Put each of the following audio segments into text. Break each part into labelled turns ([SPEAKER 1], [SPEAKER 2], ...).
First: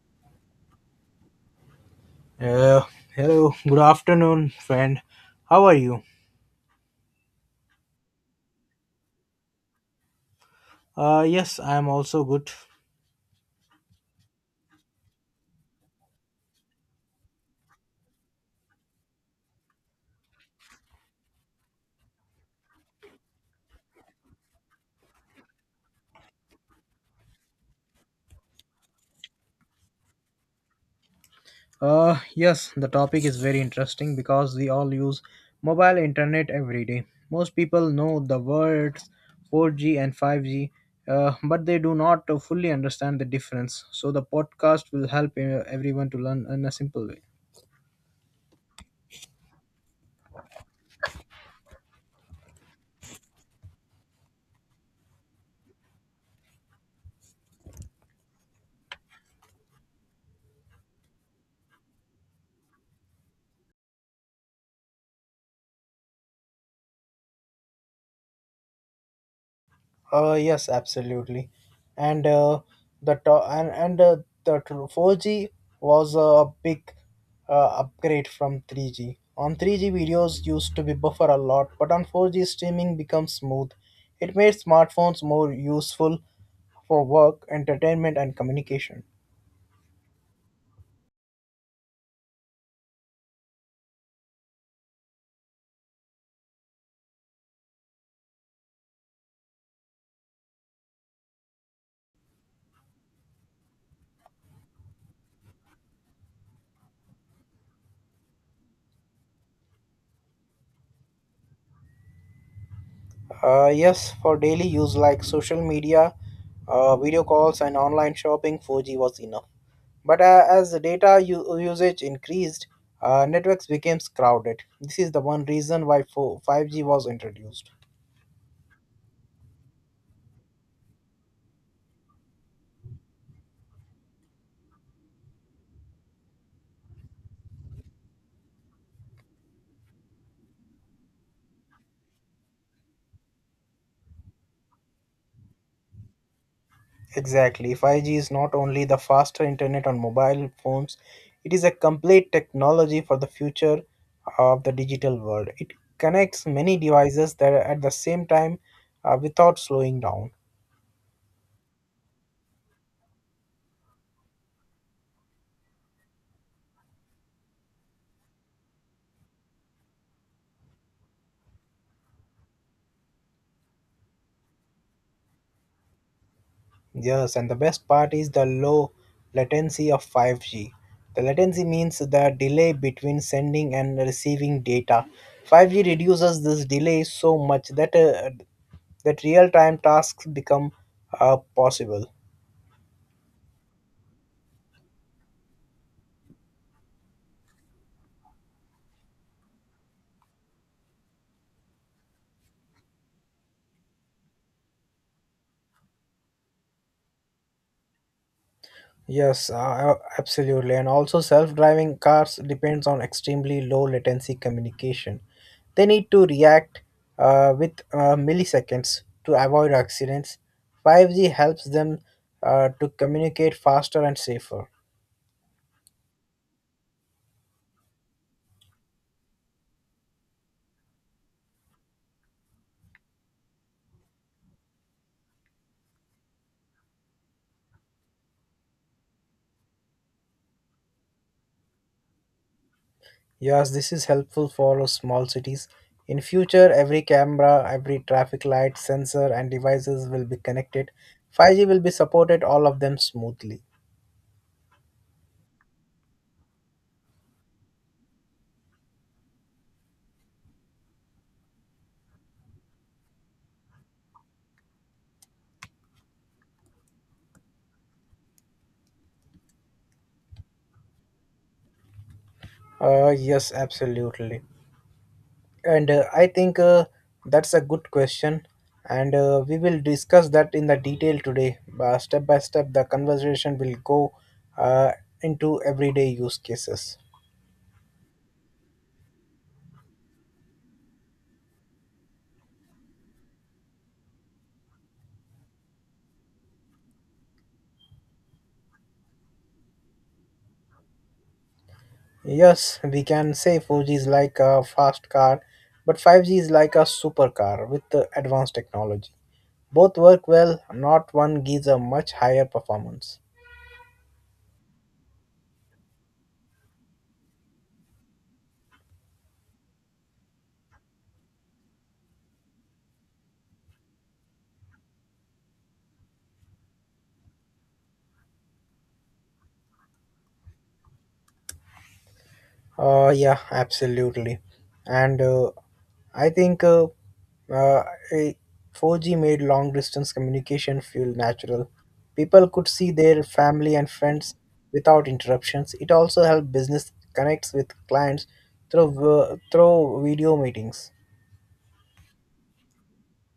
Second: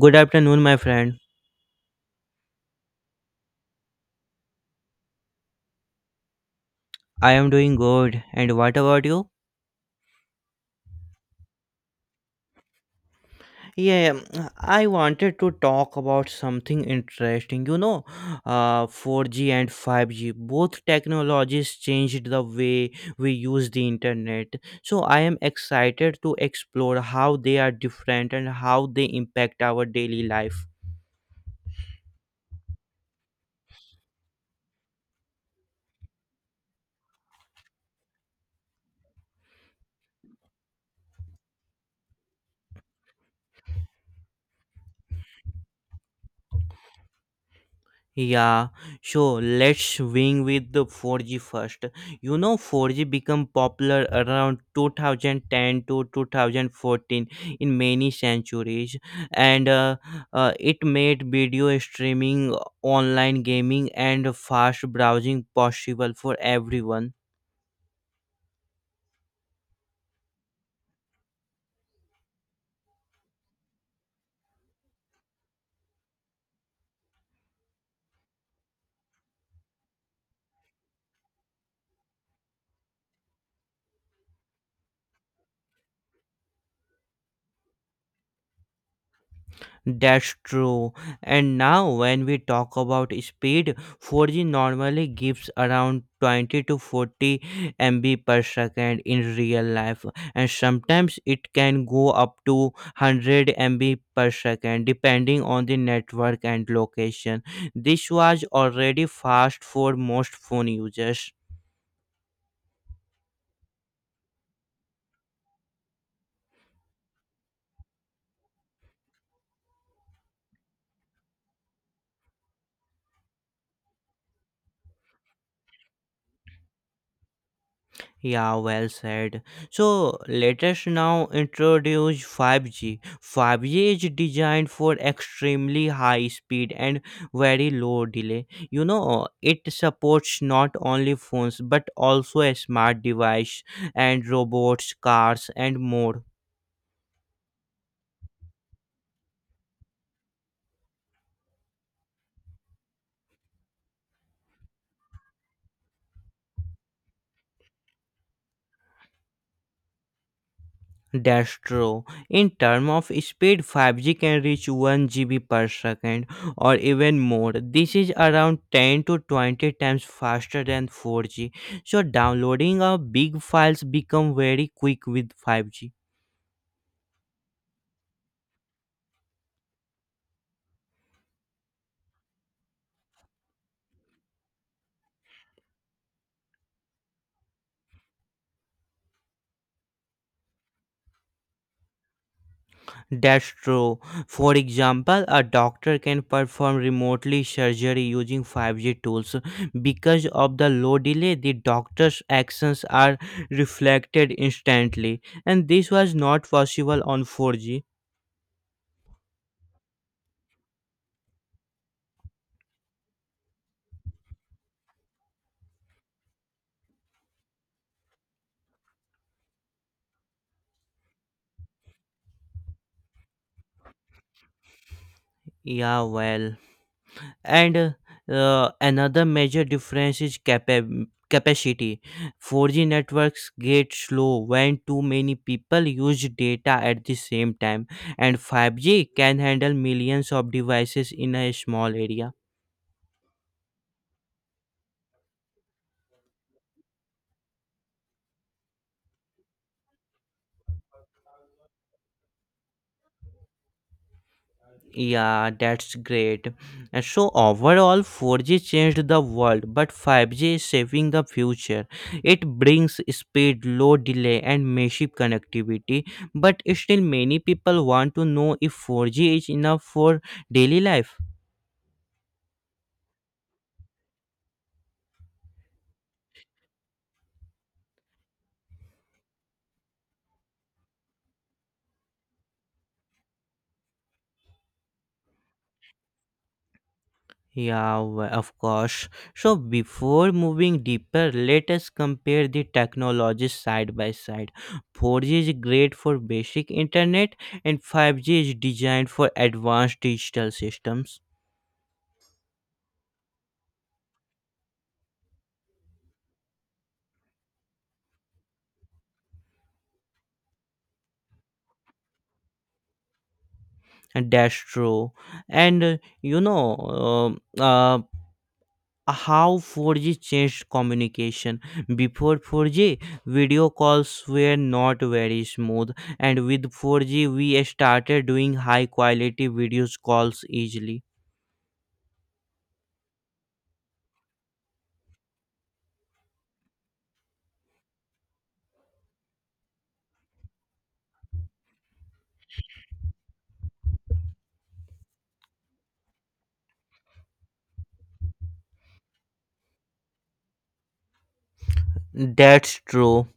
[SPEAKER 1] Good afternoon, my friend.
[SPEAKER 2] Uh, Hello, good afternoon, friend. How are you?
[SPEAKER 1] I am doing good. And what about you?
[SPEAKER 2] Yes, I am also good.
[SPEAKER 1] Yeah, I wanted to talk about something interesting. 4G and 5G, both technologies changed the way we use the internet. So I am excited to explore how they are different and how they impact our daily life.
[SPEAKER 2] Yes, the topic is very interesting because we all use mobile internet every day. Most people know the words 4G and 5G, but they do not fully understand the difference. So, the podcast will help everyone to learn in a simple way.
[SPEAKER 1] Yeah, so let's swing with the 4G first. You know, 4G became popular around 2010 to 2014 in many centuries, and it made video streaming, online gaming, and fast browsing possible for everyone.
[SPEAKER 2] Yes, absolutely, and the to- and the tr- 4G was a big upgrade from 3G. On 3G, videos used to be buffer a lot, but on 4G, streaming becomes smooth. It made smartphones more useful for work, entertainment, and communication.
[SPEAKER 1] That's true. And now, when we talk about speed, 4G normally gives around 20 to 40 MB per second in real life, and sometimes it can go up to 100 MB per second depending on the network and location. This was already fast for most phone users.
[SPEAKER 2] Yes, for daily use like social media, video calls, and online shopping, 4G was enough. But as the usage increased, networks became crowded. This is the one reason why 5G was introduced.
[SPEAKER 1] Yeah, well said. So let us now introduce 5G. 5G is designed for extremely high speed and very low delay. You know, it supports not only phones but also a smart device and robots, cars and more.
[SPEAKER 2] Exactly, 5G is not only the faster internet on mobile phones, it is a complete technology for the future of the digital world. It connects many devices that are at the same time without slowing down.
[SPEAKER 1] That's true. In terms of speed, 5G can reach 1 GB per second or even more. This is around 10 to 20 times faster than 4G. So downloading a big files become very quick with 5G.
[SPEAKER 2] Yes, and the best part is the low latency of 5G. The latency means the delay between sending and receiving data. 5G reduces this delay so much that real-time tasks become possible.
[SPEAKER 1] That's true. For example, a doctor can perform remotely surgery using 5G tools. Because of the low delay, the doctor's actions are reflected instantly, and this was not possible on 4G.
[SPEAKER 2] Yes, absolutely. And also, self-driving cars depends on extremely low latency communication. They need to react with milliseconds to avoid accidents. 5G helps them to communicate faster and safer.
[SPEAKER 1] Yeah, well, and another major difference is capacity. 4G networks get slow when too many people use data at the same time, and 5G can handle millions of devices in a small area.
[SPEAKER 2] Yes, this is helpful for us small cities. In future, every camera, every traffic light, sensor, and devices will be connected. 5G will be supported all of them smoothly.
[SPEAKER 1] Yeah, that's great. And so overall, 4G changed the world, but 5G is saving the future. It brings speed, low delay, and massive connectivity. But still, many people want to know if 4G is enough for daily life.
[SPEAKER 2] Yes, absolutely. And I think That's a good question. And We will discuss that in the detail today. Step by step, the conversation will go uh, into everyday use cases.
[SPEAKER 1] Yeah, of course. So before moving deeper, let us compare the technologies side by side. 4G is great for basic internet and 5G is designed for advanced digital systems.
[SPEAKER 2] Yes, we can say 4G is like a fast car, but 5G is like a supercar with advanced technology. Both work well, not one gives a much higher performance.
[SPEAKER 1] And that's true. And uh, you know, um, uh, how 4G changed communication. Before 4G, video calls were not very smooth, and with 4G, we started doing high quality video calls easily.
[SPEAKER 2] Yeah, absolutely. And I think uh, eh, 4G made long distance communication feel natural. People could see their family and friends without interruptions. It also helped business connects with clients through video meetings.
[SPEAKER 1] That's true.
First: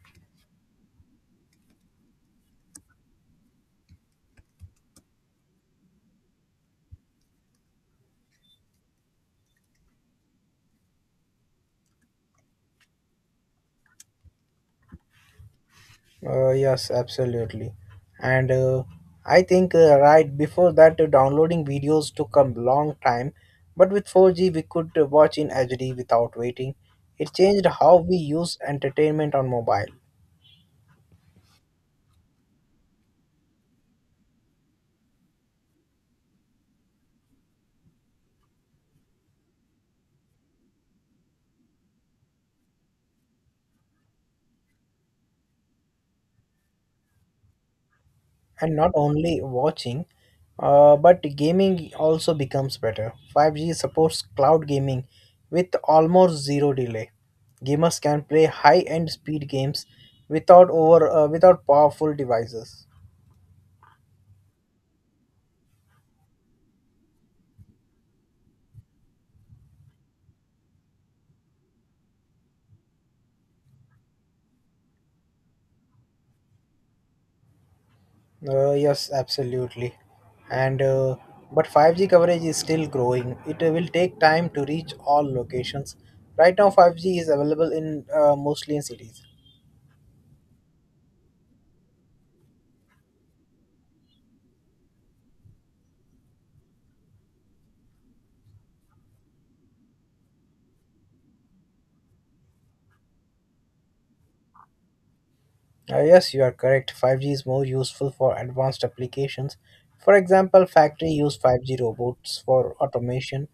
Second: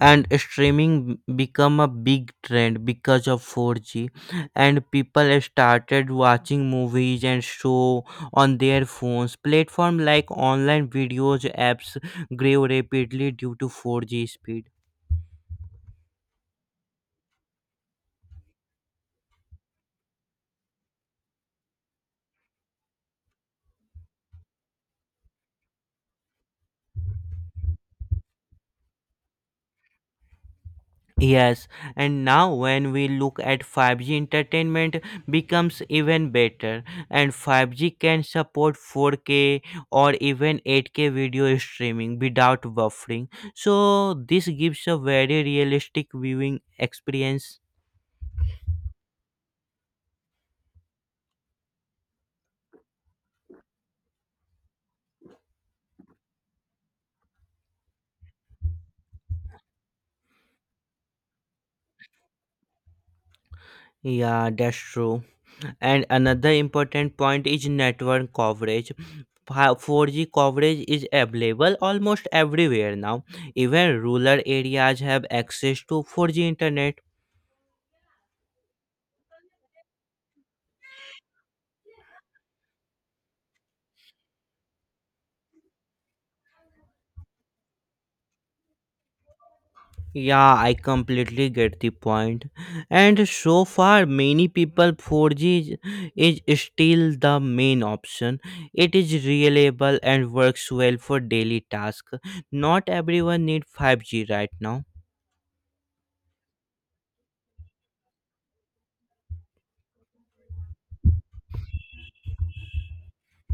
[SPEAKER 1] And streaming become a big trend because of 4G and people started watching movies and show on their phones. Platform like online videos apps grew rapidly due to 4G speed.
[SPEAKER 2] Yes, absolutely. And I think Right before that, downloading videos took a long time, but with 4G, we could watch in HD without waiting. It changed how we use entertainment on mobile,
[SPEAKER 1] Yes, and now when we look at 5G entertainment becomes even better and 5G can support 4K or even 8K video streaming without buffering. So this gives a very realistic viewing experience.
[SPEAKER 2] and not only watching, but gaming also becomes better. 5G supports cloud gaming with almost zero delay. Gamers can play high-end speed games without powerful devices.
[SPEAKER 1] Yeah, that's true. And another important point is network coverage. 4G coverage is available almost everywhere now. Even rural areas have access to 4G internet.
[SPEAKER 2] Yes, absolutely. And But 5G coverage is still growing. It will take time to reach all locations. Right now, 5G is available in mostly in cities.
[SPEAKER 1] Yeah, I completely get the point. And so far, many people 4G is still the main option. It is reliable and works well for daily tasks. Not everyone need 5G right now.
[SPEAKER 2] Yes, you are correct. 5G is more useful for advanced applications. For example, factory use 5G robots for automation.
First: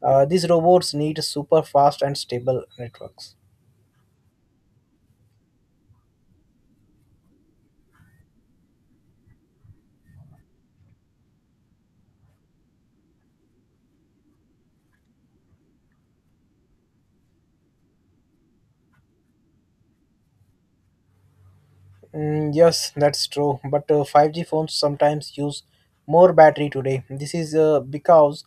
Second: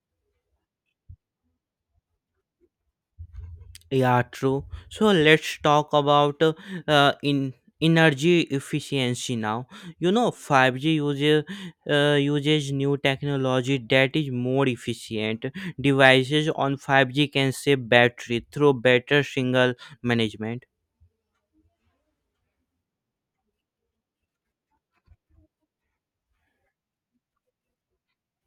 [SPEAKER 2] These robots need super fast and stable networks.
[SPEAKER 1] Yeah, true. So let's talk about in energy efficiency now. You know, 5G uses new technology that is more efficient. Devices on 5G can save battery through better signal management.
[SPEAKER 2] Yes, that's true. But 5G phones sometimes use more battery today. This is because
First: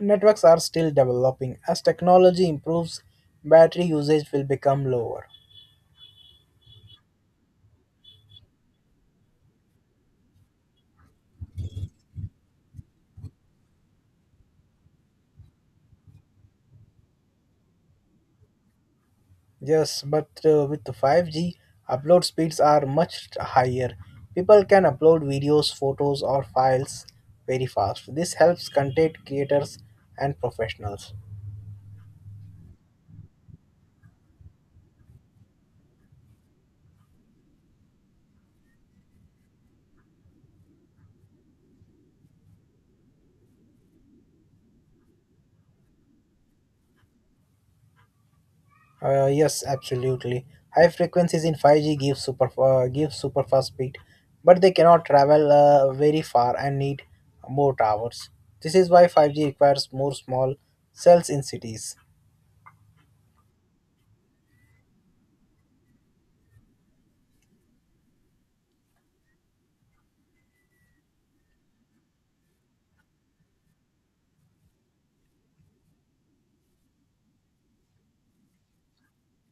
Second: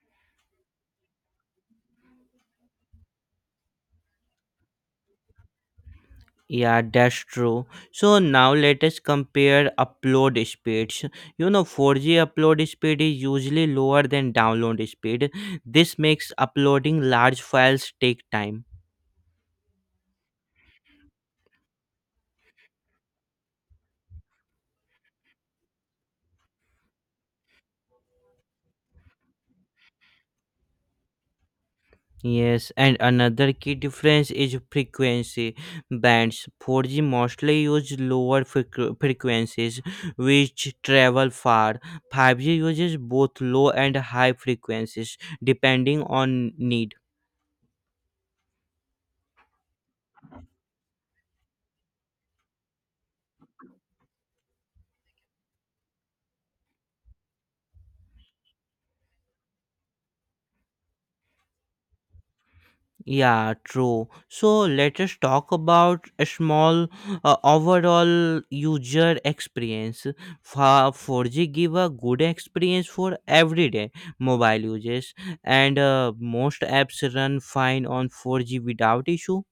[SPEAKER 2] networks are still developing. As technology improves, battery usage will become lower.
[SPEAKER 1] Yeah, that's true. So now let us compare upload speeds. You know, 4G upload speed is usually lower than download speed. This makes uploading large files take time.
[SPEAKER 2] Yes, but with the 5G, upload speeds are much higher. People can upload videos, photos, or files very fast. This helps content creators and professionals.
[SPEAKER 1] Yes, and another key difference is frequency. Bands 4G mostly use lower frequencies which travel far. 5G uses both low and high frequencies depending on need.
[SPEAKER 2] Yes, absolutely. High frequencies in 5G give super fast speed, but they cannot travel very far and need more towers. This is why 5G requires more small cells in cities.
[SPEAKER 1] Yeah, true. So let us talk about a small overall user experience. For 4G give a good experience for everyday mobile users, and most apps run fine on 4G without issue.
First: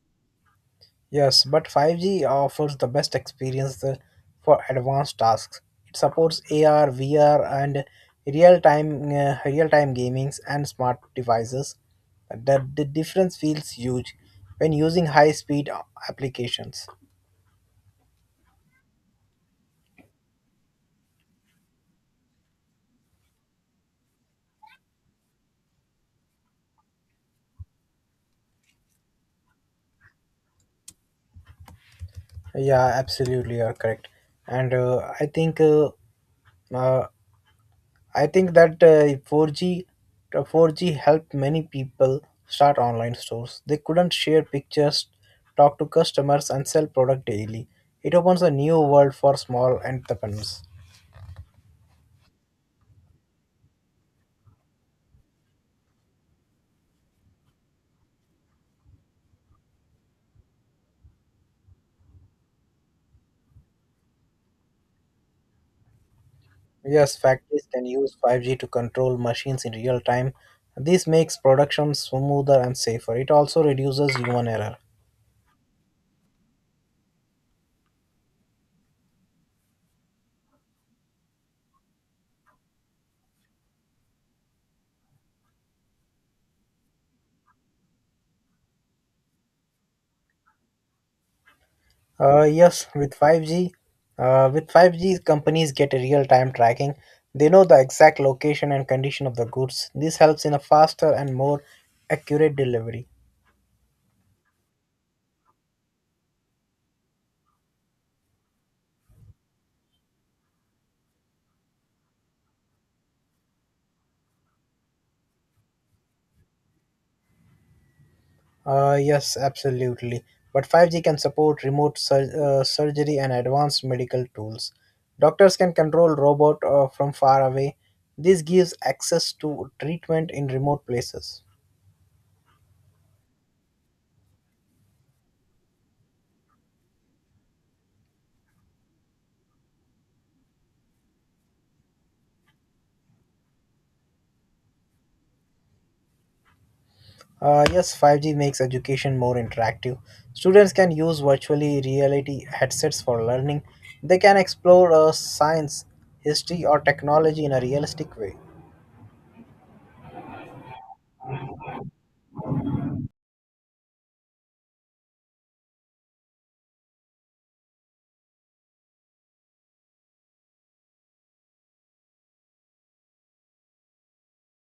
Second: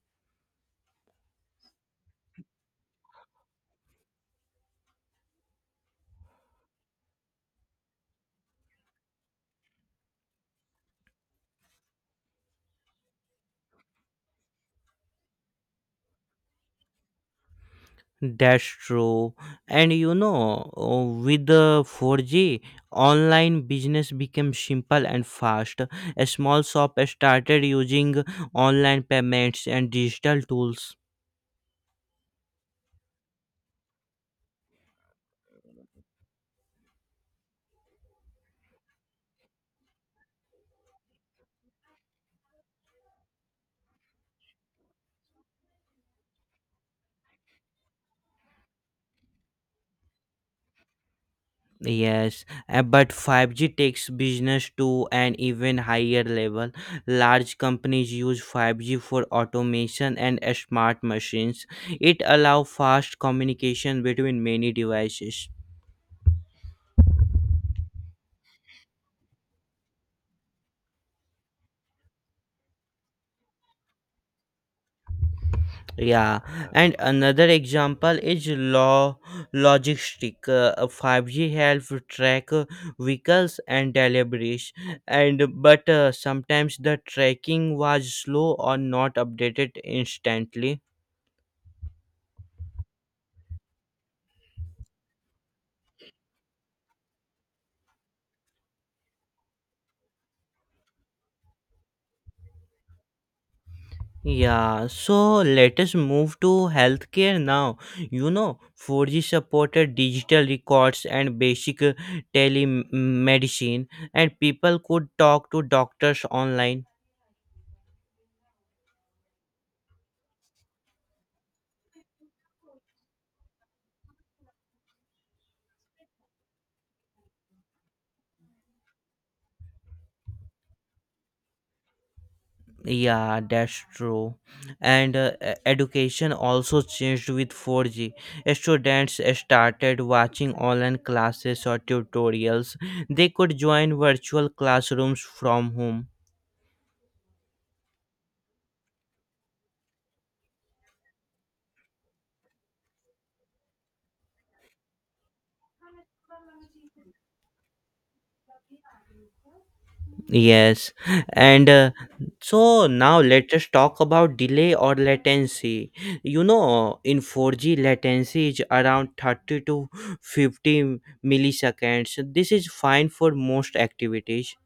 [SPEAKER 2] Yes, but 5G offers the best experience for advanced tasks. It supports AR, VR, and real-time gamings and smart devices. The difference feels huge when using high-speed applications.
[SPEAKER 1] That's true. With the 4G, online business became simple and fast. A small shop started using online payments and digital tools.
[SPEAKER 2] Yeah, absolutely, you're correct. And uh, I think that 4G 4G helped many people start online stores. They couldn't share pictures, talk to customers, and sell product daily. It opens a new world for small entrepreneurs.
[SPEAKER 1] Yes, but 5G takes business to an even higher level. Large companies use 5G for automation and smart machines. It allows fast communication between many devices.
[SPEAKER 2] Yes, factories can use 5G to control machines in real time. This makes production smoother and safer. It also reduces human error.
[SPEAKER 1] Yeah, and another example is law logistic. 5G help track vehicles and deliveries, and but sometimes the tracking was slow or not updated instantly.
[SPEAKER 2] Yes, with 5G, companies get a real-time tracking. They know the exact location and condition of the goods. This helps in a faster and more accurate delivery.
[SPEAKER 1] Yeah, so let us move to healthcare now. You know, 4G supported digital records and basic telemedicine, and people could talk to doctors online.
[SPEAKER 2] Yes, absolutely. But 5G can support remote surgery and advanced medical tools. Doctors can control robot from far away. This gives access to treatment in remote places.
[SPEAKER 1] Yeah, that's true. Education also changed with 4G. Students started watching online classes or tutorials. They could join virtual classrooms from home.
[SPEAKER 2] Yes, 5G makes education more interactive. Students can use virtually reality headsets for learning. They can explore science, history, or technology in a realistic way.
[SPEAKER 1] Yes, and so now let us talk about delay or latency. You know, in 4G, latency is around 30 to 50 milliseconds. This is fine for most activities.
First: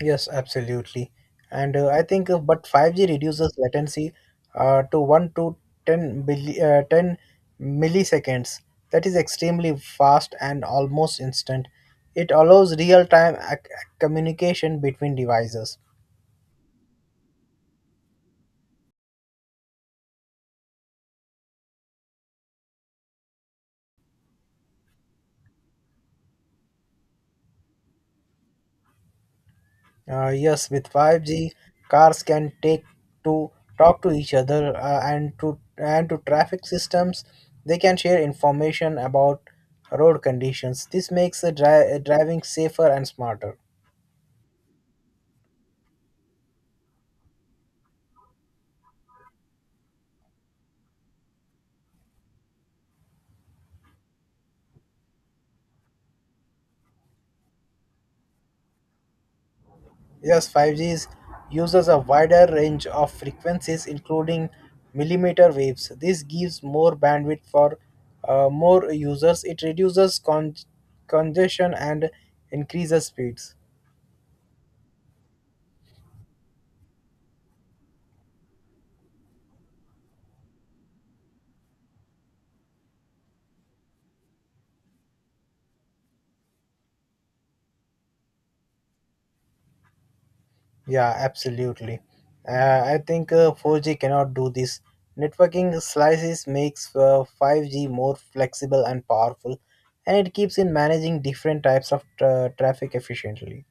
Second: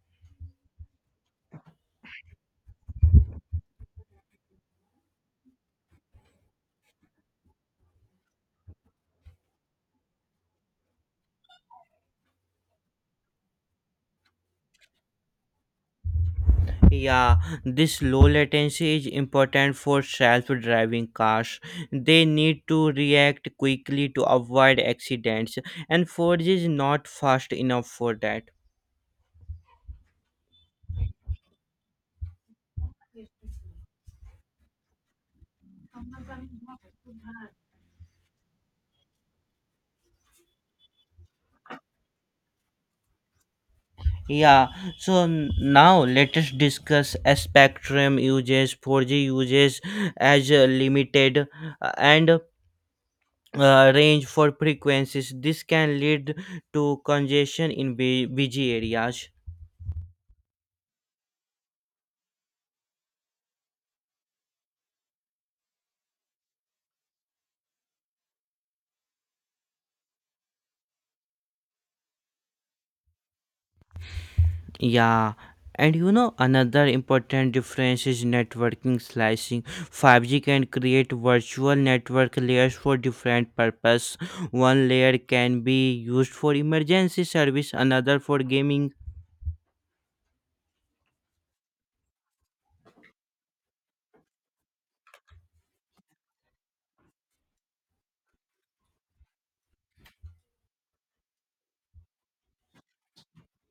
[SPEAKER 2] Yes, absolutely. But 5G reduces latency to 1 to 10 milliseconds. That is extremely fast and almost instant. It allows real time communication between devices.
[SPEAKER 1] Yeah, this low latency is important for self driving cars. They need to react quickly to avoid accidents, and 4G is not fast enough for that.
[SPEAKER 2] Yes, with 5G, cars can take to talk to each other and to traffic systems. They can share information about road conditions. This makes the driving safer and smarter.
[SPEAKER 1] Yeah, so now let us discuss spectrum uses, 4G uses as limited and range for frequencies. This can lead to congestion in busy areas.
[SPEAKER 2] Yes, 5G uses a wider range of frequencies, including millimeter waves. This gives more bandwidth for more users. It reduces congestion and increases speeds.
[SPEAKER 1] Yeah, and you know another important difference is networking slicing. 5G can create virtual network layers for different purpose. One layer can be used for emergency service, another for gaming.
[SPEAKER 2] Yeah, absolutely. I think 4G cannot do this. Networking slices makes 5G more flexible and powerful, and it keeps in managing different types of traffic efficiently.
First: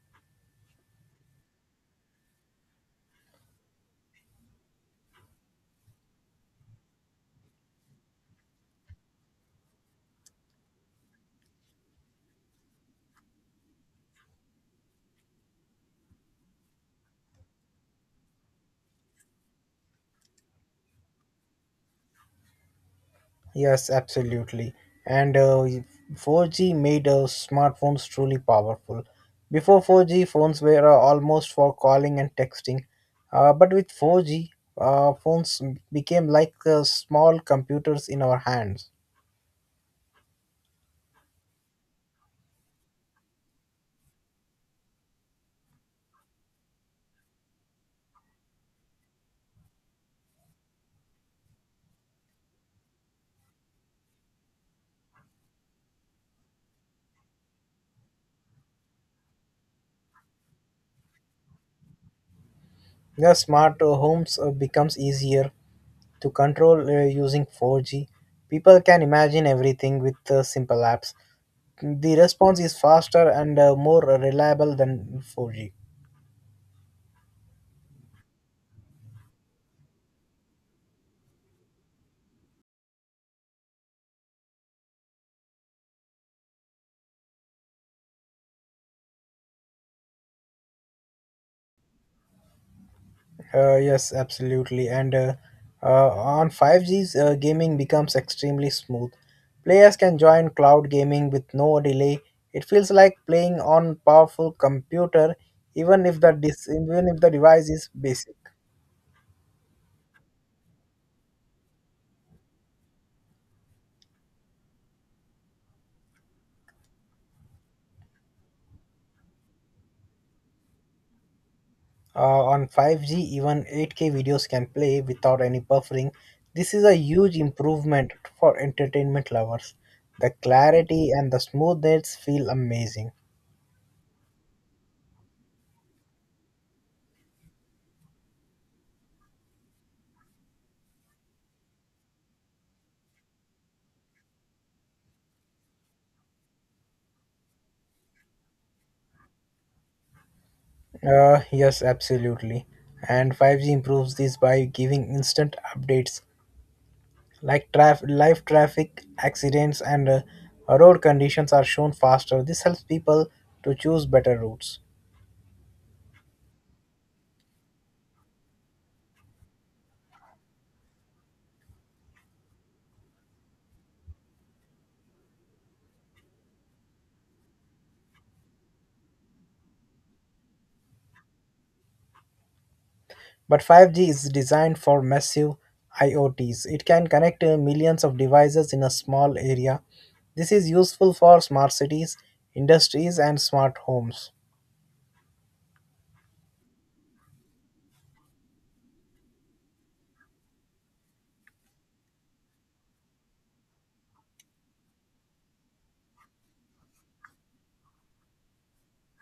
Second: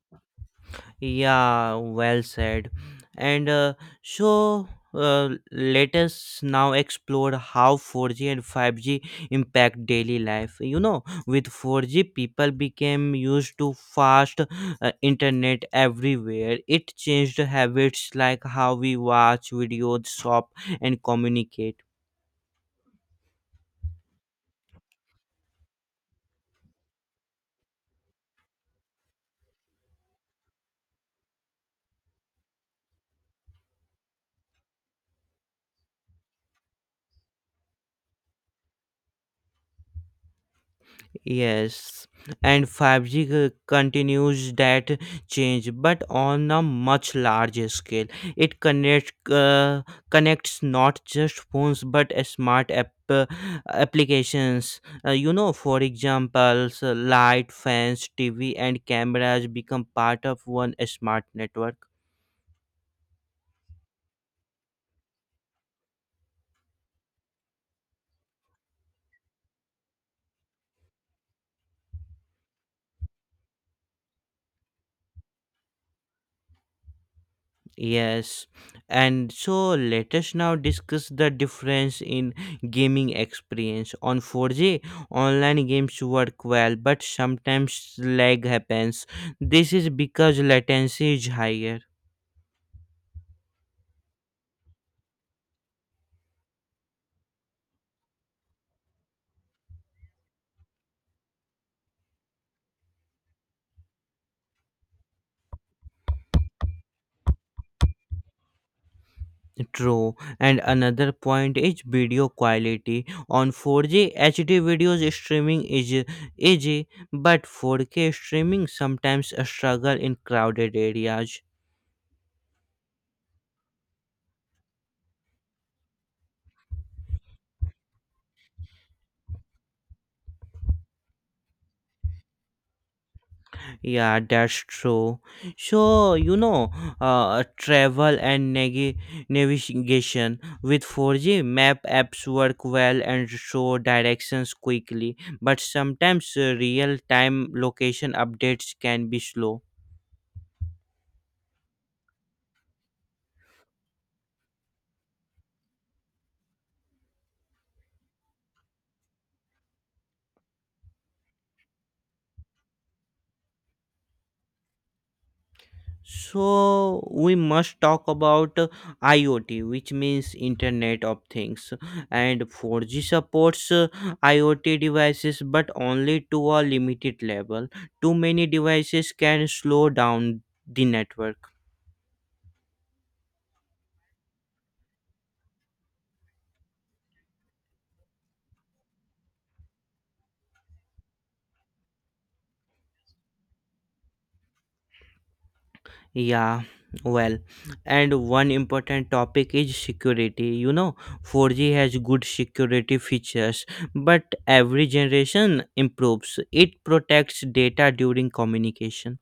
[SPEAKER 1] Yeah, well said. And so Let us now explore how 4G and 5G impact daily life. You know, with 4G, people became used to fast internet everywhere. It changed habits like how we watch videos, shop, and communicate.
[SPEAKER 2] Yes, absolutely. And 4G made smartphones truly powerful. Before 4G, phones were almost for calling and texting. But with 4G, phones became like small computers in our hands.
[SPEAKER 1] Yes, and 5G continues that change, but on a much larger scale. It connects not just phones but a smart applications. You know, for example, so light, fans, TV, and cameras become part of one smart network.
[SPEAKER 2] The smart homes becomes easier to control using 4G. People can imagine everything with simple apps. The response is faster and more reliable than 4G.
[SPEAKER 1] Yes, and so let us now discuss the difference in gaming experience. On 4G, online games work well, but sometimes lag happens. This is because latency is higher.
[SPEAKER 2] Yes, absolutely. And On 5G's gaming becomes extremely smooth. Players can join cloud gaming with no delay. It feels like playing on powerful computer, even if the dis- even if the device is basic.
[SPEAKER 1] True, and another point is video quality. On 4G, HD videos streaming is easy, but 4K streaming sometimes struggle in crowded areas.
[SPEAKER 2] On 5G, even 8K videos can play without any buffering. This is a huge improvement for entertainment lovers. The clarity and the smoothness feel amazing.
[SPEAKER 1] Yeah, that's true. So, you know, travel and navigation with 4G map apps work well and show directions quickly, but sometimes real time location updates can be slow.
[SPEAKER 2] Yes, absolutely. And 5G improves this by giving instant updates like live traffic, accidents, and road conditions are shown faster. This helps people to choose better routes.
[SPEAKER 1] So we must talk about IoT, which means Internet of Things, and 4G supports IoT devices, but only to a limited level. Too many devices can slow down the network.
[SPEAKER 2] But 5G is designed for massive IoTs. It can connect millions of devices in a small area. This is useful for smart cities, industries, and smart homes.
[SPEAKER 1] Yeah, well, and one important topic is security. You know, 4G has good security features, but every generation improves. It protects data during communication.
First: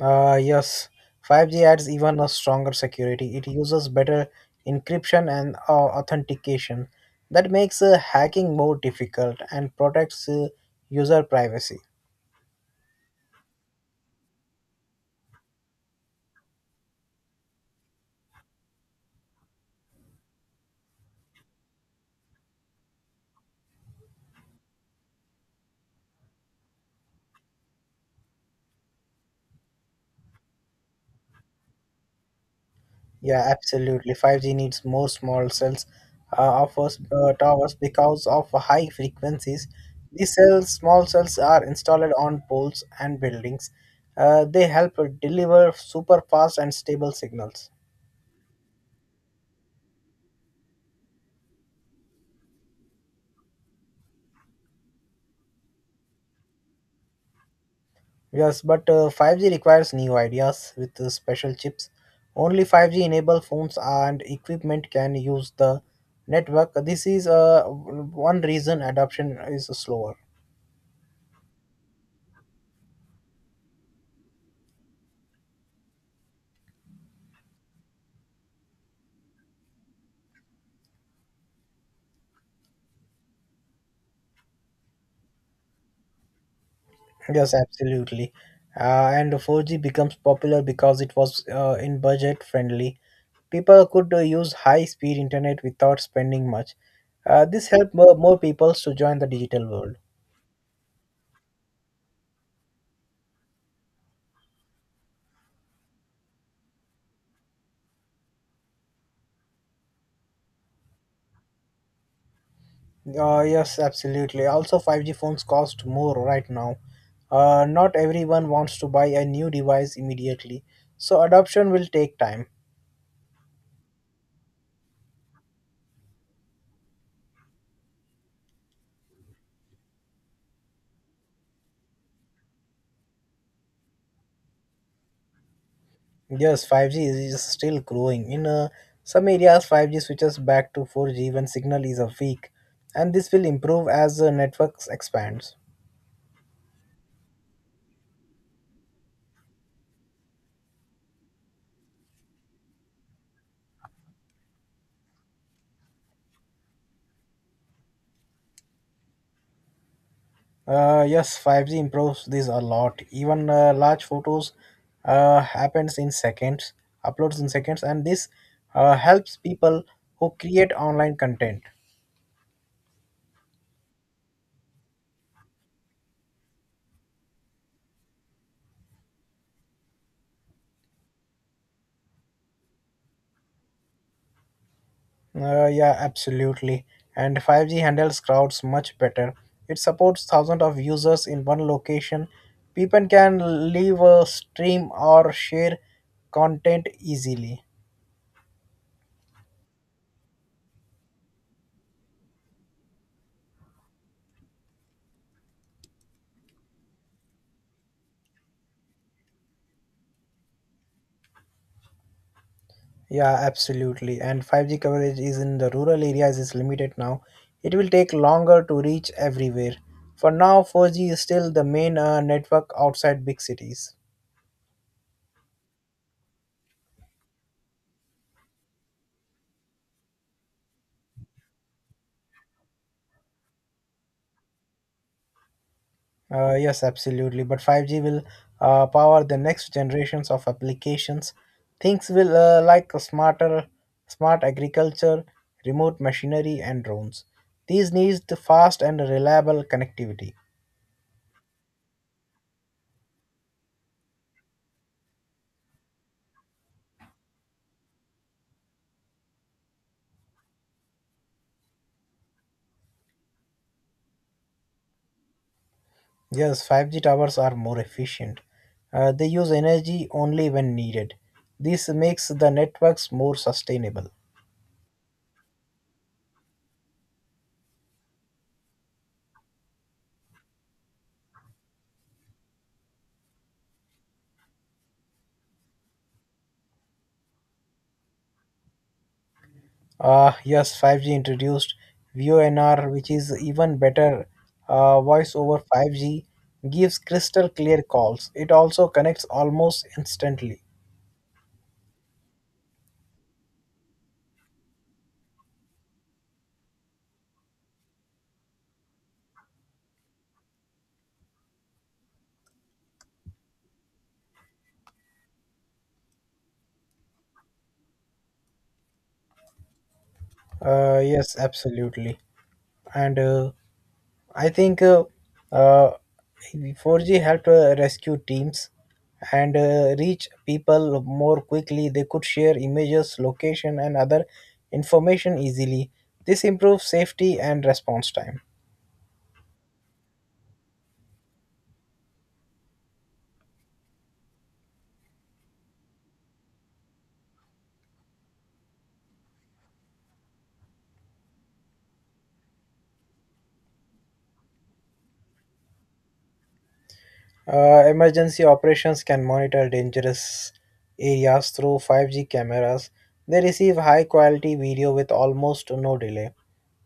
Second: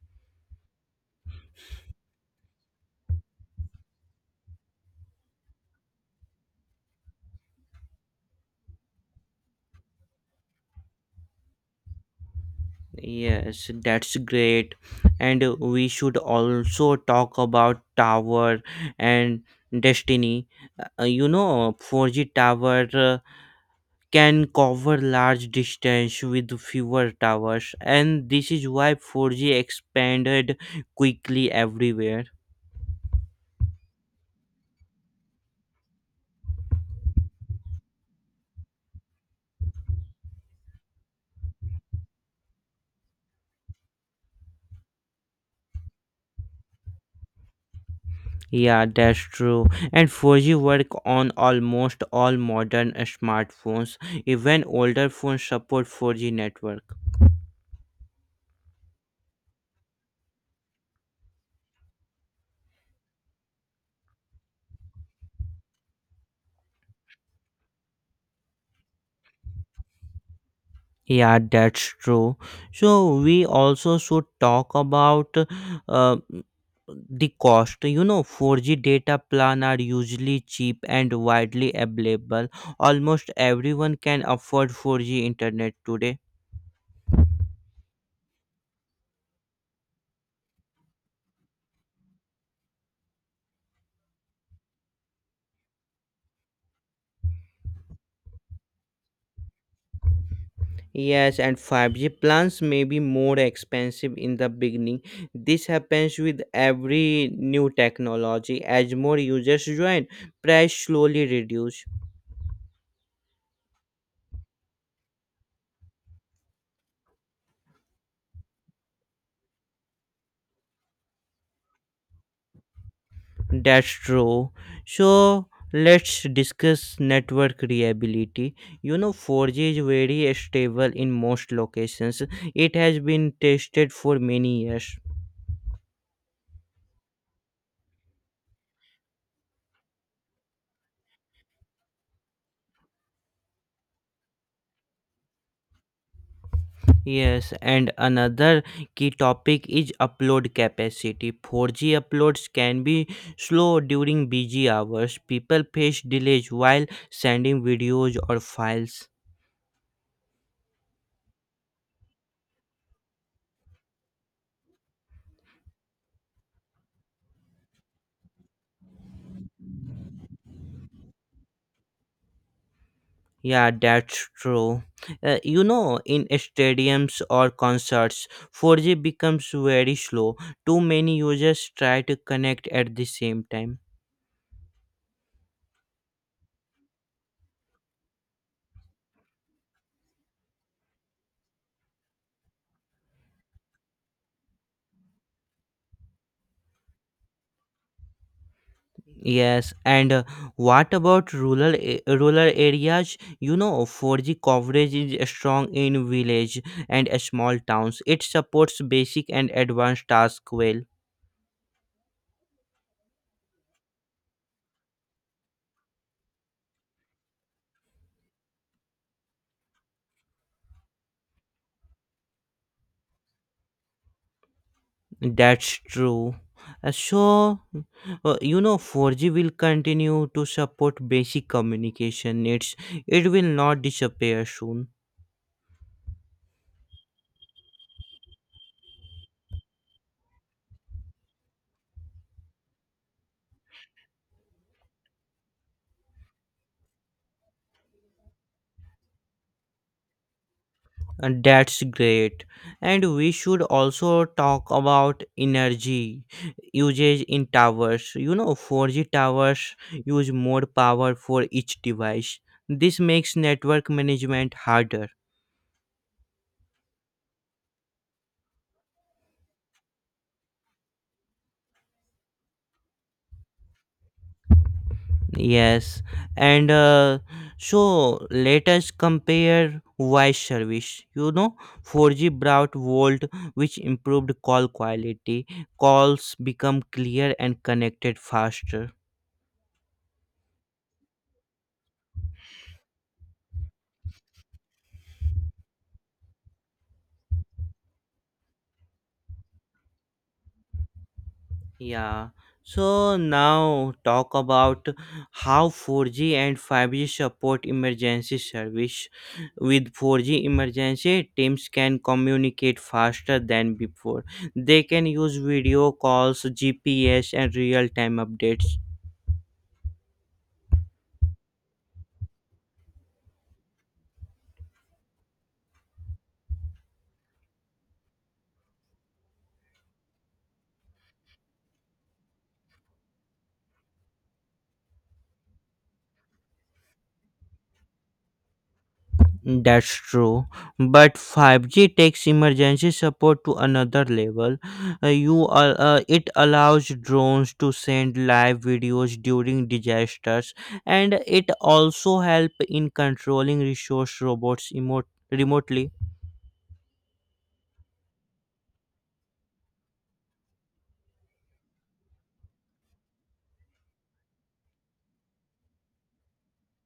[SPEAKER 2] Yes, 5G adds even a stronger security. It uses better encryption and authentication. That makes hacking more difficult and protects user privacy.
[SPEAKER 1] Yes, that's great. And We should also talk about Tower and Destiny. You know, 4G Tower can cover large distance with fewer towers, and this is why 4G expanded quickly everywhere.
[SPEAKER 2] Yeah, absolutely. 5G needs more small cells, offers towers because of high frequencies. These cells, small cells, are installed on poles and buildings. They help deliver super fast and stable signals.
[SPEAKER 1] Yeah, that's true. And 4G work on almost all modern smartphones. Even older phones support 4G network.
[SPEAKER 2] Yes, but 5G requires new ideas with special chips. Only 5G enable phones and equipment can use the network. This is one reason adoption is slower.
[SPEAKER 1] Yeah, that's true. So we also should talk about uh, the cost. You know, 4G data plan are usually cheap and widely available. Almost everyone can afford 4G internet today.
[SPEAKER 2] Yes, absolutely. And 4G becomes popular because it was in budget friendly. People could use high speed internet without spending much. This helped more people to join the digital world.
[SPEAKER 1] Yes, and 5G plans may be more expensive in the beginning. This happens with every new technology. As more users join, price slowly reduce.
[SPEAKER 2] Yes, absolutely. Also, 5G phones cost more right now. Not everyone wants to buy a new device immediately, so adoption will take time.
[SPEAKER 1] That's true. So let's discuss network reliability. You know, 4G is very stable in most locations. It has been tested for many years.
[SPEAKER 2] Yes, 5G is still growing. In some areas, 5G switches back to 4G when signal is weak, and this will improve as the networks expands.
[SPEAKER 1] Yes, and another key topic is upload capacity. 4G uploads can be slow during busy hours. People face delays while sending videos or files.
[SPEAKER 2] Yes, 5G improves this a lot. Even large photos uh, happens in seconds, uploads in seconds, and this helps people who create online content.
[SPEAKER 1] Yeah, that's true. You know, in stadiums or concerts, 4G becomes very slow. Too many users try to connect at the same time.
[SPEAKER 2] Yeah, absolutely. And 5G handles crowds much better. It supports thousands of users in one location. People can leave a stream or share content easily.
[SPEAKER 1] Yes, and what about rural rural areas? You know, 4G coverage is strong in village and small towns. It supports basic and advanced tasks well.
[SPEAKER 2] Yeah, absolutely. And 5G coverage is in the rural areas is limited now. It will take longer to reach everywhere. For now, 4G is still the main network outside big cities.
[SPEAKER 1] That's true. Uh, So, you know, 4G will continue to support basic communication needs. It will not disappear soon.
[SPEAKER 2] Yes, absolutely. But 5G will power the next generations of applications. Things will like a smarter, smart agriculture, remote machinery, and drones. These need the fast and reliable connectivity.
[SPEAKER 1] And that's great. And we should also talk about energy usage in towers. You know, 4G towers use more power for each device. This makes network management harder.
[SPEAKER 2] Yes, 5G towers are more efficient. They use energy only when needed. This makes the networks more sustainable.
[SPEAKER 1] Yes, and so let us compare voice service. You know, 4G brought Volt, which improved call quality. Calls become clear and connected faster.
[SPEAKER 2] Yes, 5G introduced VoNR, which is even better. Voice over 5G gives crystal clear calls. It also connects almost instantly.
[SPEAKER 1] Yeah. So now talk about how 4G and 5G support emergency service. With 4G emergency, teams can communicate faster than before. They can use video calls, GPS, and real-time updates.
[SPEAKER 2] Yes, absolutely. And I think uh, 4G helped rescue teams and reach people more quickly. They could share images, location, and other information easily. This improves safety and response time.
[SPEAKER 1] That's true. But 5G takes emergency support to another level. It allows drones to send live videos during disasters and it also help in controlling resource robots remotely.
[SPEAKER 2] Emergency operations can monitor dangerous areas through 5G cameras. They receive high quality video with almost no delay.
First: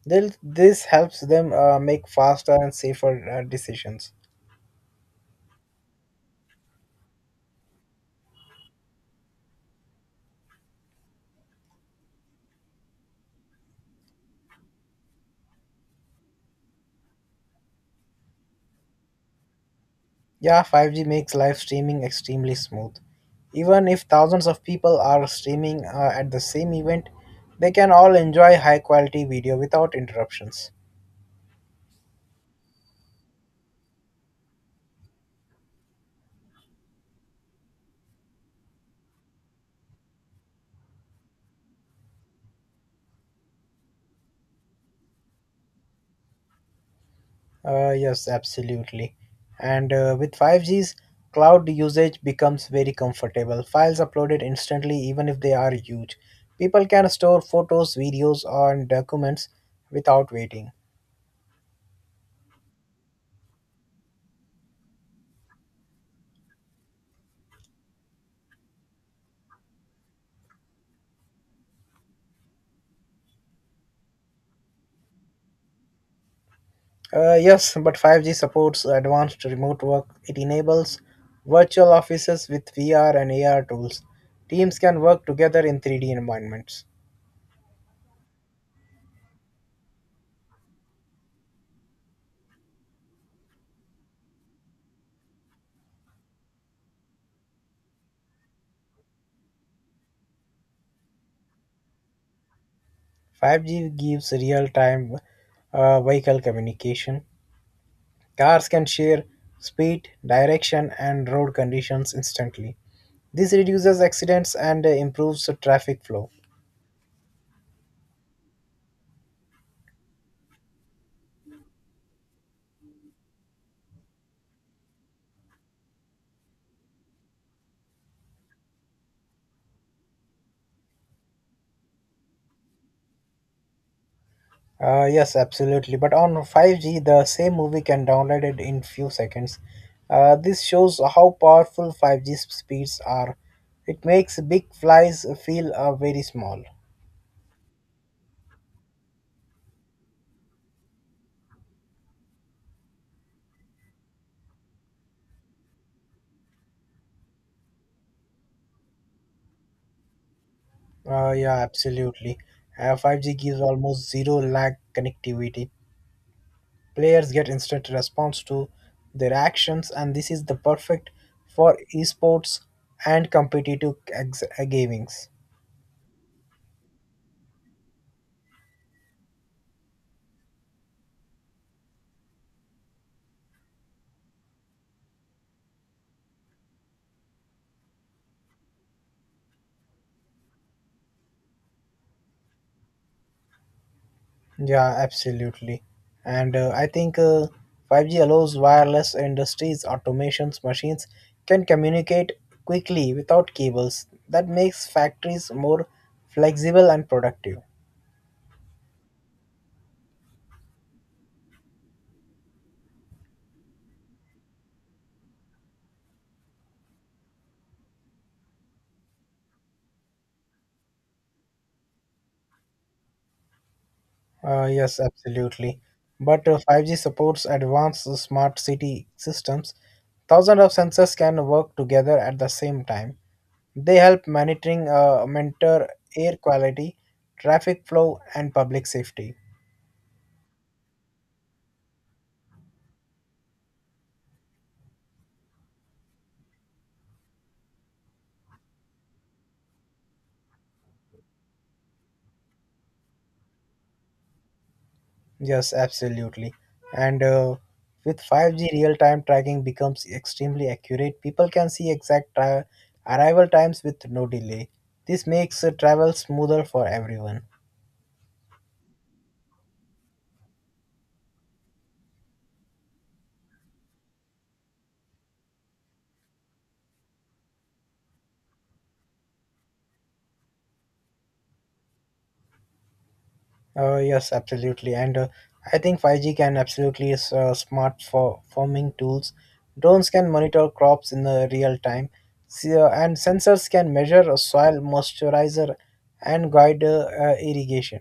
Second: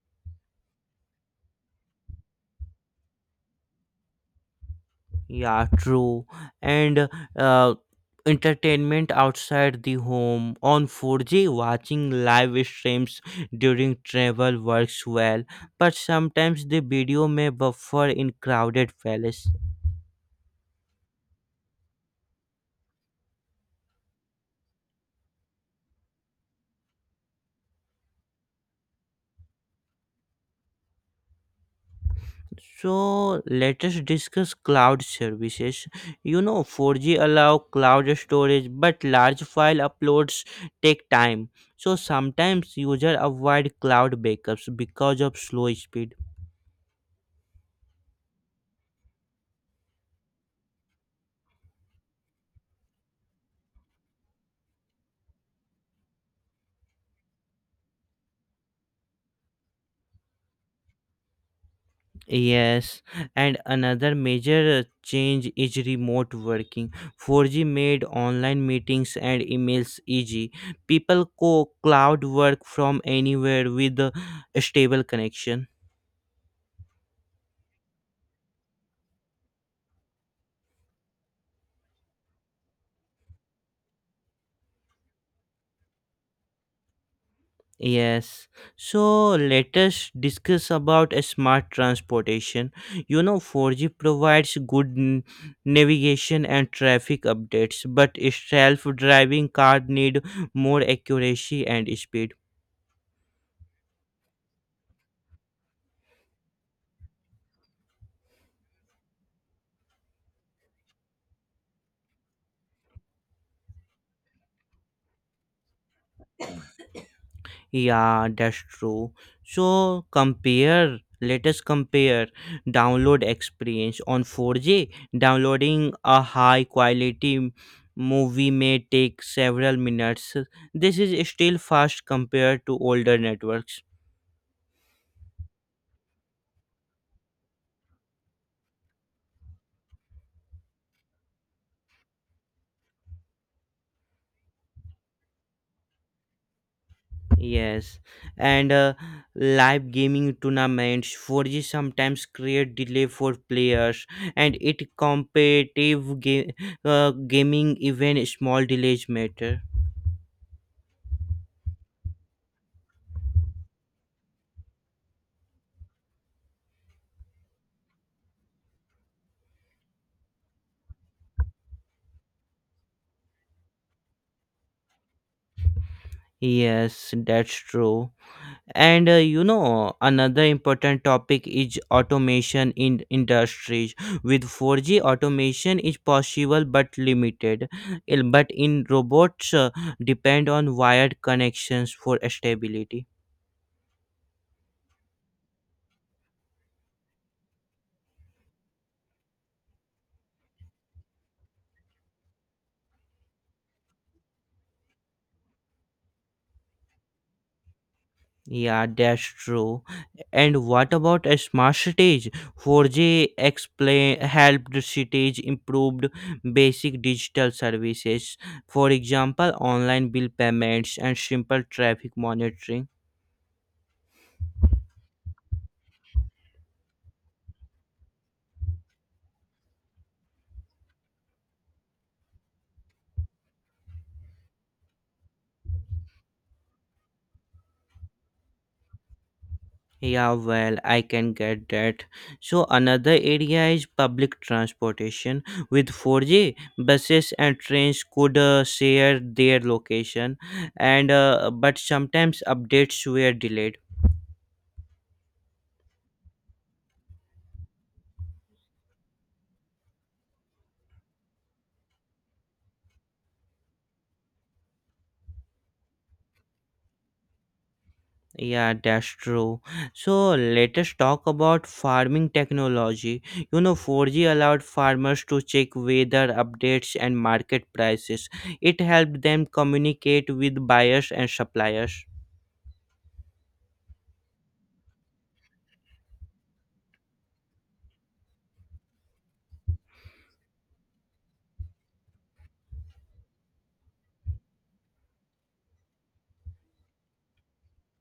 [SPEAKER 2] They'll, this helps them make faster and safer decisions.
[SPEAKER 1] Yeah, true. And uh, Entertainment outside the home on 4G, watching live streams during travel works well, but sometimes the video may buffer in crowded palace.
[SPEAKER 2] Yeah, 5G makes live streaming extremely smooth. Even if thousands of people are streaming at the same event, they can all enjoy high quality video without interruptions.
[SPEAKER 1] So let us discuss cloud services. You know, 4G allow cloud storage, but large file uploads take time. So sometimes user avoid cloud backups because of slow speed.
[SPEAKER 2] Yes, absolutely. And With 5G's, cloud usage becomes very comfortable. Files uploaded instantly, even if they are huge. People can store photos, videos, and documents without waiting.
[SPEAKER 1] Yes, and another major change is remote working. 4G made online meetings and emails easy. People co cloud work from anywhere with a stable connection.
[SPEAKER 2] Yes, but 5G supports advanced remote work. It enables virtual offices with VR and AR tools. Teams can work together in 3D environments.
[SPEAKER 1] Yes. So let us discuss about a smart transportation. You know 4G provides good navigation and traffic updates, but self-driving car need more accuracy and speed.
[SPEAKER 2] 5G gives real time vehicle communication. Cars can share speed, direction, and road conditions instantly. This reduces accidents and improves the traffic flow.
[SPEAKER 1] Yeah, that's true. So compare, let us compare download experience on 4G. Downloading a high quality movie may take several minutes. This is still fast compared to older networks.
[SPEAKER 2] Yes, absolutely. But on 5G, the same movie can download it in few seconds. This shows how powerful 5G speeds are. It makes big flies feel very small.
[SPEAKER 1] Yes, and live gaming tournaments 4G sometimes create delay for players, and it competitive gaming even small delays matter.
[SPEAKER 2] Yeah, absolutely. 5G gives almost zero lag connectivity. Players get instant response to their actions, and this is the perfect for esports and competitive gamings.
[SPEAKER 1] Yes, that's true. And You know, another important topic is automation in industries. With 4G, automation is possible but limited. But in robots, depend on wired connections for stability.
[SPEAKER 2] Yeah, absolutely. And I think 5G allows wireless industries, automations, machines can communicate quickly without cables. That makes factories more flexible and productive.
[SPEAKER 1] Yeah, that's true. And what about a smart cities? 4G explain helped cities improved basic digital services, for example, online bill payments and simple traffic monitoring.
[SPEAKER 2] Yes, absolutely. But 5G supports advanced smart city systems. Thousands of sensors can work together at the same time. They help monitor air quality, traffic flow, and public safety.
[SPEAKER 1] Yeah, well, I can get that. So another area is public transportation. With 4G, buses and trains could share their location, and but sometimes updates were delayed.
[SPEAKER 2] Yes, absolutely. And With 5G, real-time tracking becomes extremely accurate. People can see exact arrival times with no delay. This makes travel smoother for everyone.
[SPEAKER 1] Yeah, that's true. So let us talk about farming technology. You know, 4G allowed farmers to check weather updates and market prices. It helped them communicate with buyers and suppliers.
[SPEAKER 2] Yes, absolutely. And I think 5G can absolutely is smart for farming tools. Drones can monitor crops in the real time, See, and sensors can measure soil moisturizer and guide irrigation.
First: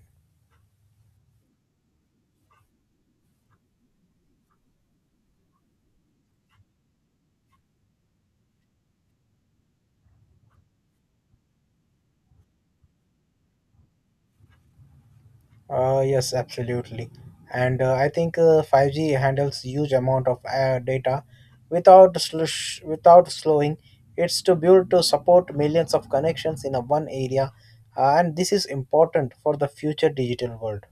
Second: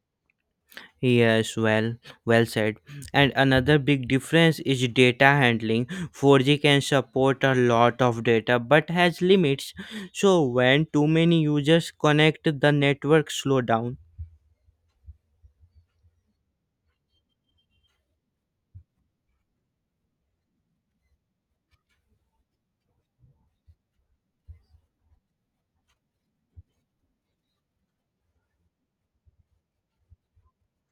[SPEAKER 1] Yes, well, well said. And another big difference is data handling. 4G can support a lot of data but has limits. So when too many users connect, the network slow down.
[SPEAKER 2] Yes, absolutely. And I think 5G handles huge amount of data without slowing. It's to build to support millions of connections in a one area, and this is important for the future digital world.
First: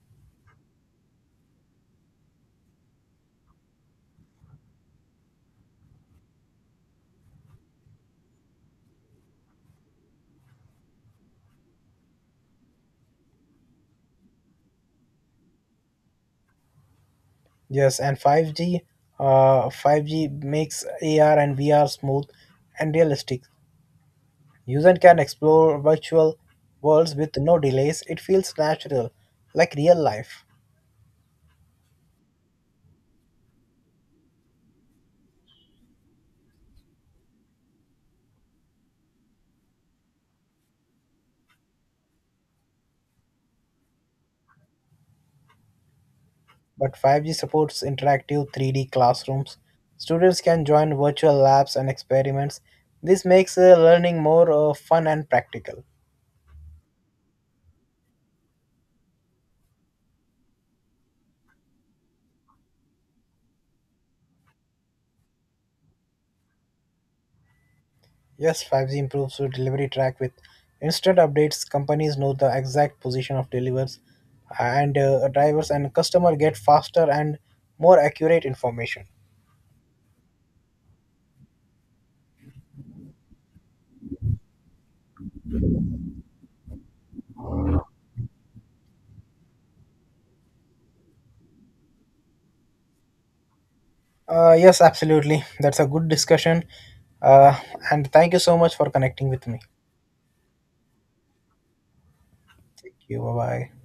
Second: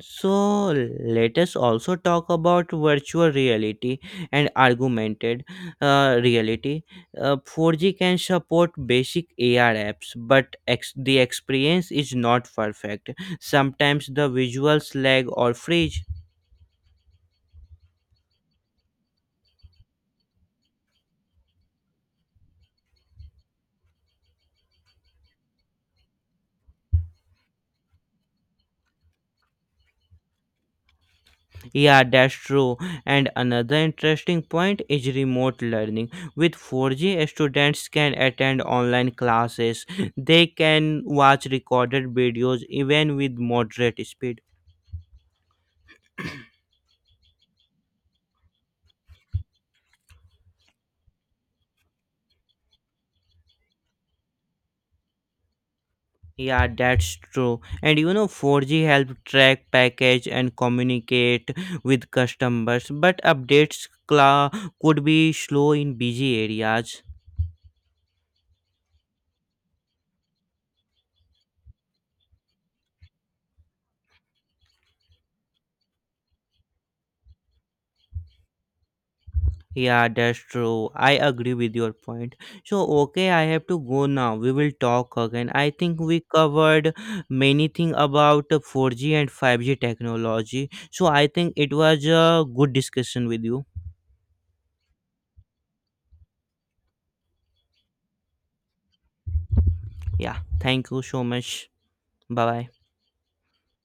[SPEAKER 1] So let us also talk about virtual reality and augmented reality. 4G can support basic AR apps, but the experience is not perfect. Sometimes the visuals lag or freeze.
[SPEAKER 2] Yes, and 5G makes AR and VR smooth and realistic. Users can explore virtual worlds with no delays. It feels natural, like real life.
[SPEAKER 1] Yeah, that's true. And another interesting point is remote learning. With 4G, students can attend online classes. They can watch recorded videos even with moderate speed.
[SPEAKER 2] But 5G supports interactive 3D classrooms. Students can join virtual labs and experiments. This makes learning more fun and practical.
[SPEAKER 1] Yeah, that's true. And you know, 4G help track package and communicate with customers, but updates cla could be slow in busy areas.
[SPEAKER 2] Yes, 5G improves the delivery track with instant updates. Companies know the exact position of delivers and drivers, and customer get faster and more accurate information.
[SPEAKER 1] Yeah, that's true. I agree with your point. So, okay, I have to go now. We will talk again. I think we covered many things about 4G and 5G technology. So, I think it was a good discussion with you.
[SPEAKER 2] Yes, absolutely. That's a good discussion. Uh, and thank you so much for connecting with me.
[SPEAKER 1] Yeah, thank you so much. Bye bye.
[SPEAKER 2] Thank you. Bye bye.